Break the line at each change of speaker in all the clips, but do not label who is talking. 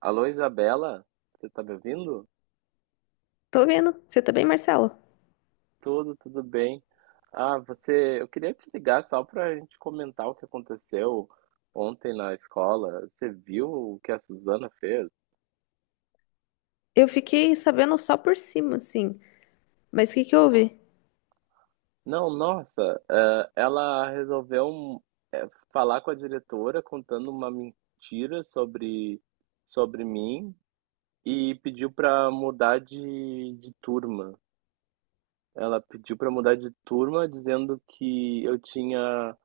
Alô, Isabela, você tá me ouvindo?
Tô vendo. Você tá bem, Marcelo?
Tudo bem. Ah, você, eu queria te ligar só pra gente comentar o que aconteceu ontem na escola. Você viu o que a Suzana fez?
Eu fiquei sabendo só por cima, assim. Mas o que que houve?
Não, nossa, ela resolveu falar com a diretora contando uma mentira sobre mim e pediu pra mudar de turma. Ela pediu pra mudar de turma dizendo que eu tinha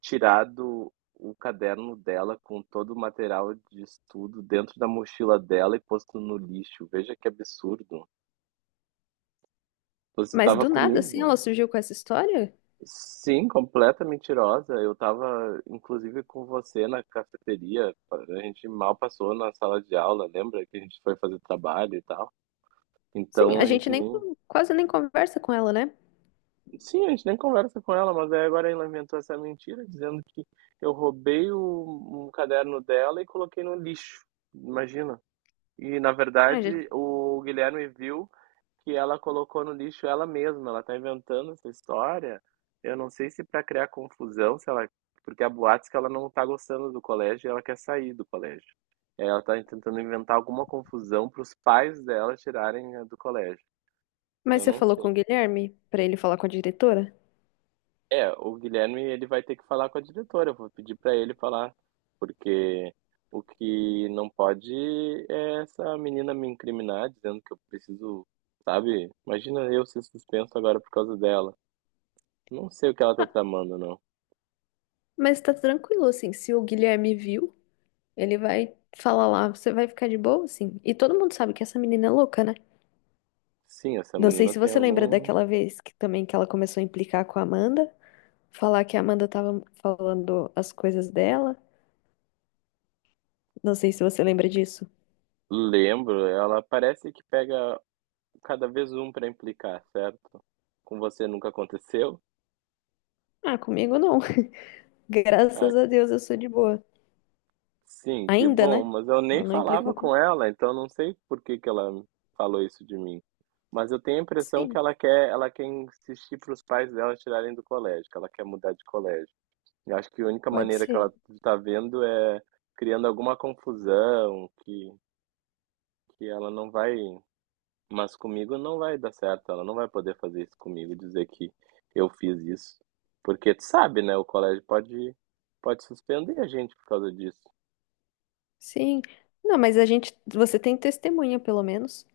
tirado o caderno dela com todo o material de estudo dentro da mochila dela e posto no lixo. Veja que absurdo. Você
Mas
estava
do nada, assim,
comigo?
ela surgiu com essa história?
Sim, completa mentirosa. Eu estava, inclusive, com você na cafeteria. A gente mal passou na sala de aula, lembra que a gente foi fazer trabalho e tal?
Sim,
Então
a
a
gente
gente
nem
nem.
quase nem conversa com ela, né?
Sim, a gente nem conversa com ela, mas aí agora ela inventou essa mentira dizendo que eu roubei um caderno dela e coloquei no lixo. Imagina. E, na
Ah,
verdade,
gente.
o Guilherme viu que ela colocou no lixo ela mesma. Ela tá inventando essa história. Eu não sei se para criar confusão, se ela, porque há boatos que ela não tá gostando do colégio e ela quer sair do colégio. É, ela tá tentando inventar alguma confusão para os pais dela tirarem do colégio.
Mas
Eu
você
não
falou com o
sei.
Guilherme pra ele falar com a diretora?
É, o Guilherme ele vai ter que falar com a diretora. Eu vou pedir para ele falar, porque o que não pode é essa menina me incriminar dizendo que eu preciso, sabe? Imagina eu ser suspenso agora por causa dela. Não sei o que ela tá tramando, não.
Mas tá tranquilo, assim. Se o Guilherme viu, ele vai falar lá. Você vai ficar de boa, assim. E todo mundo sabe que essa menina é louca, né?
Sim, essa
Não sei
menina
se
tem
você lembra
algum.
daquela vez que também que ela começou a implicar com a Amanda, falar que a Amanda tava falando as coisas dela. Não sei se você lembra disso.
Lembro, ela parece que pega cada vez um para implicar, certo? Com você nunca aconteceu?
Ah, comigo não.
Ah,
Graças a Deus eu sou de boa.
sim, que
Ainda, né?
bom, mas eu
Ela
nem
não implicou
falava
com...
com ela, então não sei por que que ela falou isso de mim. Mas eu tenho a impressão
Sim,
que ela quer insistir para os pais dela tirarem do colégio, que ela quer mudar de colégio. Eu acho que a única
pode
maneira que
ser.
ela está vendo é criando alguma confusão, que ela não vai, mas comigo não vai dar certo, ela não vai poder fazer isso comigo, dizer que eu fiz isso. Porque tu sabe, né? O colégio pode suspender a gente por causa disso.
Sim. Não, mas a gente, você tem testemunha, pelo menos.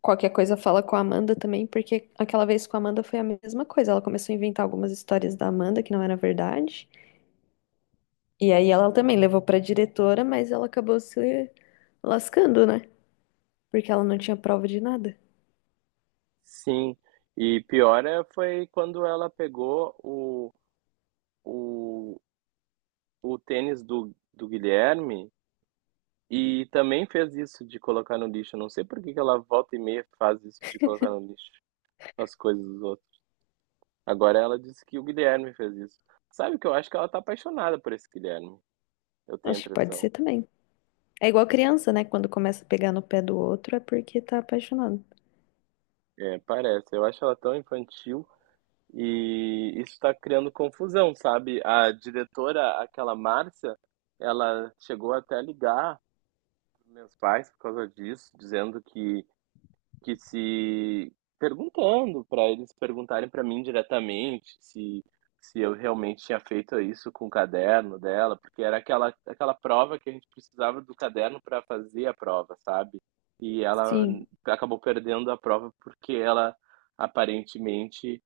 Qualquer coisa fala com a Amanda também, porque aquela vez com a Amanda foi a mesma coisa. Ela começou a inventar algumas histórias da Amanda que não era verdade. E aí ela também levou pra diretora, mas ela acabou se lascando, né? Porque ela não tinha prova de nada.
Sim, e pior é foi quando ela pegou o, o tênis do Guilherme e também fez isso de colocar no lixo. Eu não sei por que que ela volta e meia faz isso de colocar no lixo as coisas dos outros. Agora ela disse que o Guilherme fez isso. Sabe que eu acho que ela tá apaixonada por esse Guilherme. Eu tenho a
Acho que pode
impressão.
ser também. É igual criança, né? Quando começa a pegar no pé do outro é porque tá apaixonado.
É, parece. Eu acho ela tão infantil e isso está criando confusão, sabe? A diretora, aquela Márcia, ela chegou até a ligar mensais por causa disso, dizendo que se perguntando para eles perguntarem para mim diretamente se eu realmente tinha feito isso com o caderno dela, porque era aquela prova que a gente precisava do caderno para fazer a prova, sabe? E ela
Sim,
acabou perdendo a prova porque ela aparentemente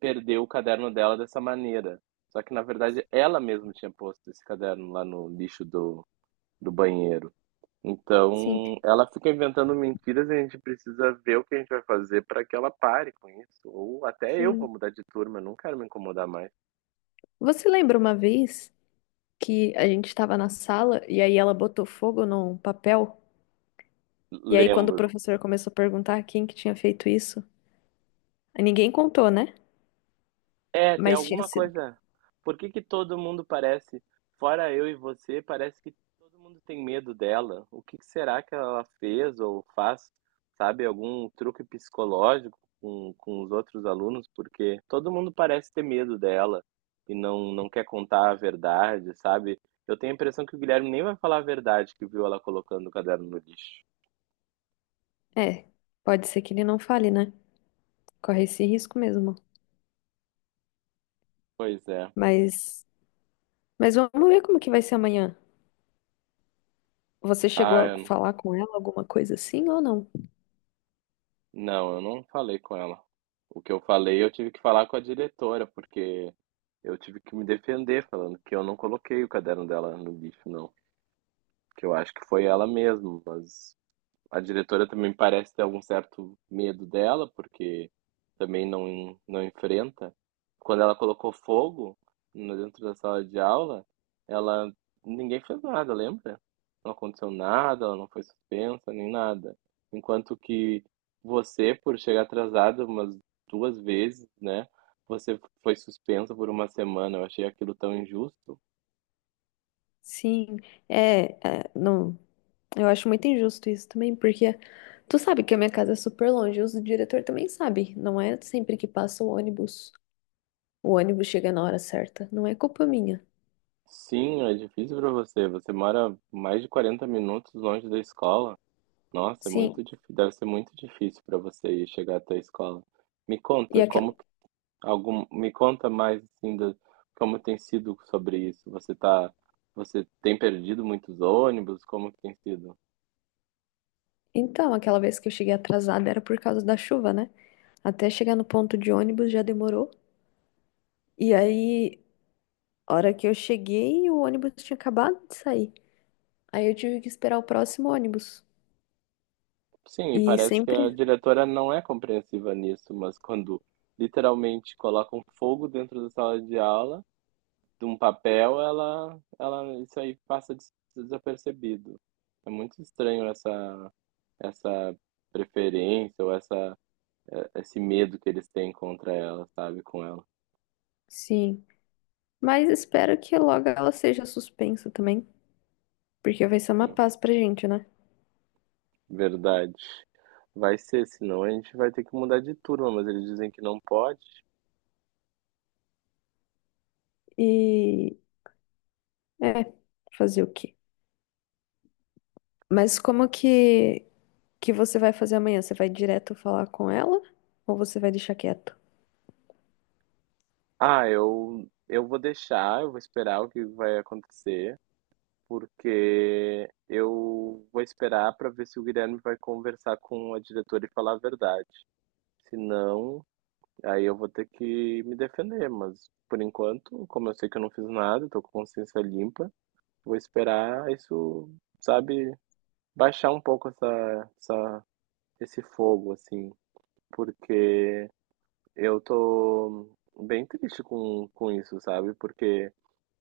perdeu o caderno dela dessa maneira. Só que na verdade ela mesma tinha posto esse caderno lá no lixo do banheiro.
sim,
Então, ela fica inventando mentiras e a gente precisa ver o que a gente vai fazer para que ela pare com isso. Ou até eu vou
sim.
mudar de turma, eu não quero me incomodar mais.
Você lembra uma vez que a gente estava na sala e aí ela botou fogo num papel? E aí quando o
Lembro.
professor começou a perguntar quem que tinha feito isso, ninguém contou, né?
É, tem
Mas tinha
alguma
sido.
coisa. Por que que todo mundo parece, fora eu e você, parece que todo mundo tem medo dela? O que que será que ela fez ou faz? Sabe, algum truque psicológico com os outros alunos? Porque todo mundo parece ter medo dela e não quer contar a verdade, sabe? Eu tenho a impressão que o Guilherme nem vai falar a verdade que viu ela colocando o caderno no lixo.
É, pode ser que ele não fale, né? Corre esse risco mesmo.
Pois é.
Mas, mas vamos ver como que vai ser amanhã. Você chegou
Ah,
a falar com ela alguma coisa assim ou não?
não, eu não falei com ela. O que eu falei, eu tive que falar com a diretora, porque eu tive que me defender falando que eu não coloquei o caderno dela no lixo, não. Que eu acho que foi ela mesma, mas a diretora também parece ter algum certo medo dela, porque também não enfrenta. Quando ela colocou fogo dentro da sala de aula, ela ninguém fez nada, lembra? Não aconteceu nada, ela não foi suspensa, nem nada. Enquanto que você, por chegar atrasada umas duas vezes, né? Você foi suspensa por uma semana. Eu achei aquilo tão injusto.
Sim, é, é, não. Eu acho muito injusto isso também, porque tu sabe que a minha casa é super longe, o diretor também sabe. Não é sempre que passa o ônibus. O ônibus chega na hora certa. Não é culpa minha.
Sim, é difícil para você. Você mora mais de 40 minutos longe da escola. Nossa, é
Sim.
muito difí deve ser muito difícil para você ir chegar até a escola. Me
E
conta
aquela...
como que algum, me conta mais assim da, como tem sido sobre isso. Você tá, você tem perdido muitos ônibus? Como que tem sido?
Então, aquela vez que eu cheguei atrasada era por causa da chuva, né? Até chegar no ponto de ônibus já demorou. E aí, a hora que eu cheguei, o ônibus tinha acabado de sair. Aí eu tive que esperar o próximo ônibus.
Sim, e
E
parece que
sempre,
a diretora não é compreensiva nisso, mas quando literalmente colocam fogo dentro da sala de aula, de um papel, ela, isso aí passa desapercebido. É muito estranho essa preferência ou essa esse medo que eles têm contra ela, sabe? Com ela.
sim. Mas espero que logo ela seja suspensa também, porque vai ser uma
Hum,
paz pra gente, né?
Verdade. Vai ser, senão a gente vai ter que mudar de turma, mas eles dizem que não pode.
E é, fazer o quê? Mas como que você vai fazer amanhã? Você vai direto falar com ela ou você vai deixar quieto?
Ah, eu vou deixar, eu vou esperar o que vai acontecer, porque eu vou esperar para ver se o Guilherme vai conversar com a diretora e falar a verdade. Se não, aí eu vou ter que me defender, mas por enquanto, como eu sei que eu não fiz nada, tô com consciência limpa, vou esperar isso, sabe, baixar um pouco esse fogo, assim, porque eu tô bem triste com isso, sabe? Porque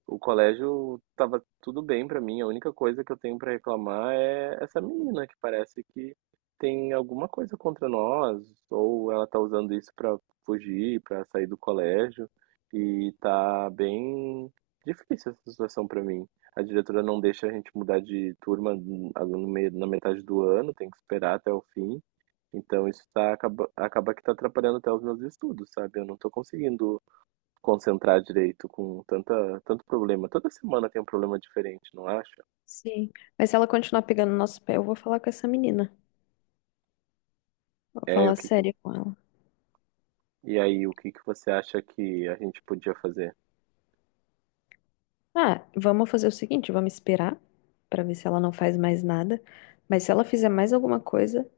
o colégio tava tudo bem pra mim. A única coisa que eu tenho pra reclamar é essa menina que parece que tem alguma coisa contra nós, ou ela tá usando isso pra fugir, pra sair do colégio, e tá bem difícil essa situação pra mim. A diretora não deixa a gente mudar de turma no no meio- na metade do ano, tem que esperar até o fim. Então isso tá, acaba, acaba que tá atrapalhando até os meus estudos, sabe? Eu não tô conseguindo concentrar direito com tanta, tanto problema. Toda semana tem um problema diferente, não acha?
Sim. Mas se ela continuar pegando no nosso pé, eu vou falar com essa menina. Vou
É,
falar
o que que...
sério com ela.
E aí, o que que você acha que a gente podia fazer?
Ah, vamos fazer o seguinte, vamos esperar pra ver se ela não faz mais nada. Mas se ela fizer mais alguma coisa,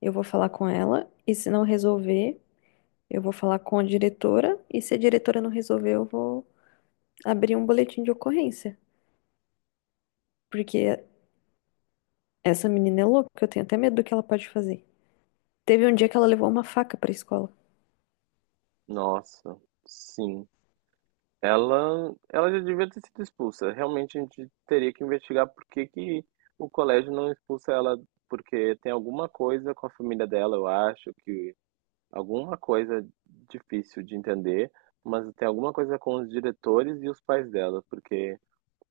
eu vou falar com ela e se não resolver, eu vou falar com a diretora e se a diretora não resolver, eu vou abrir um boletim de ocorrência. Porque essa menina é louca, eu tenho até medo do que ela pode fazer. Teve um dia que ela levou uma faca pra escola.
Nossa, sim. Ela já devia ter sido expulsa. Realmente a gente teria que investigar por que que o colégio não expulsa ela, porque tem alguma coisa com a família dela, eu acho que alguma coisa difícil de entender, mas tem alguma coisa com os diretores e os pais dela, porque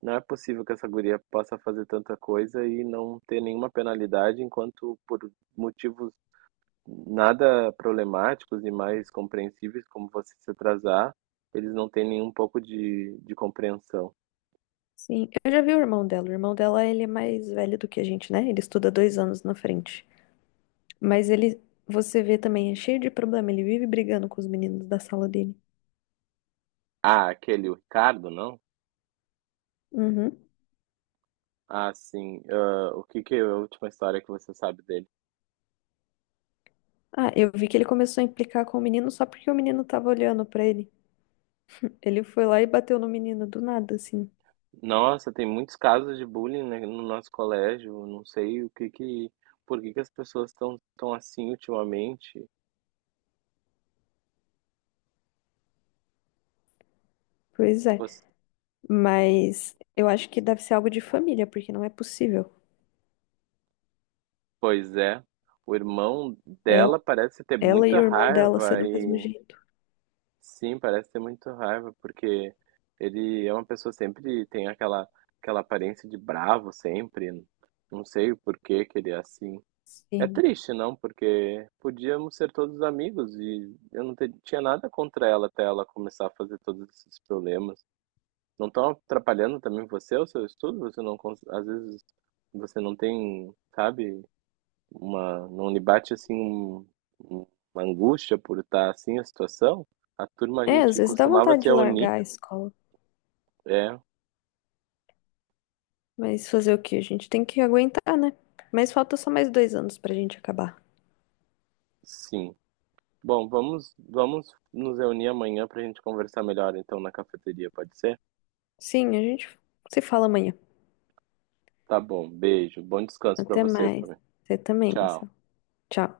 não é possível que essa guria possa fazer tanta coisa e não ter nenhuma penalidade, enquanto por motivos nada problemáticos e mais compreensíveis, como você se atrasar, eles não têm nenhum pouco de compreensão.
Sim, eu já vi o irmão dela. O irmão dela, ele é mais velho do que a gente, né? Ele estuda 2 anos na frente. Mas ele, você vê também, é cheio de problema. Ele vive brigando com os meninos da sala dele.
Ah, aquele, o Ricardo, não?
Uhum.
Ah, sim. Ah, o que que é a última história que você sabe dele?
Ah, eu vi que ele começou a implicar com o menino só porque o menino tava olhando pra ele. Ele foi lá e bateu no menino do nada, assim.
Nossa, tem muitos casos de bullying, né, no nosso colégio. Não sei o que que, por que que as pessoas estão tão assim ultimamente.
Pois é. Mas eu acho que deve ser algo de família, porque não é possível.
Pois é. O irmão
Ela,
dela parece ter
ela e
muita
o irmão dela ser
raiva
do mesmo
e
jeito.
sim, parece ter muita raiva porque ele é uma pessoa sempre tem aquela aparência de bravo sempre. Não sei o porquê que ele é assim. É
Sim.
triste, não, porque podíamos ser todos amigos e eu tinha nada contra ela até ela começar a fazer todos esses problemas. Não estão atrapalhando também você, o seu estudo? Você não, às vezes você não tem, sabe? Uma, não lhe bate assim um- uma angústia por estar assim a situação? A turma a
É, às
gente
vezes dá
costumava
vontade
se
de
reunir,
largar a escola.
é,
Mas fazer o quê? A gente tem que aguentar, né? Mas falta só mais 2 anos pra gente acabar.
sim. Bom, vamos nos reunir amanhã para a gente conversar melhor então na cafeteria, pode ser?
Sim, a gente se fala amanhã.
Tá bom, beijo, bom descanso para
Até
você
mais.
também.
Você também,
Tchau.
Marcelo. Tchau.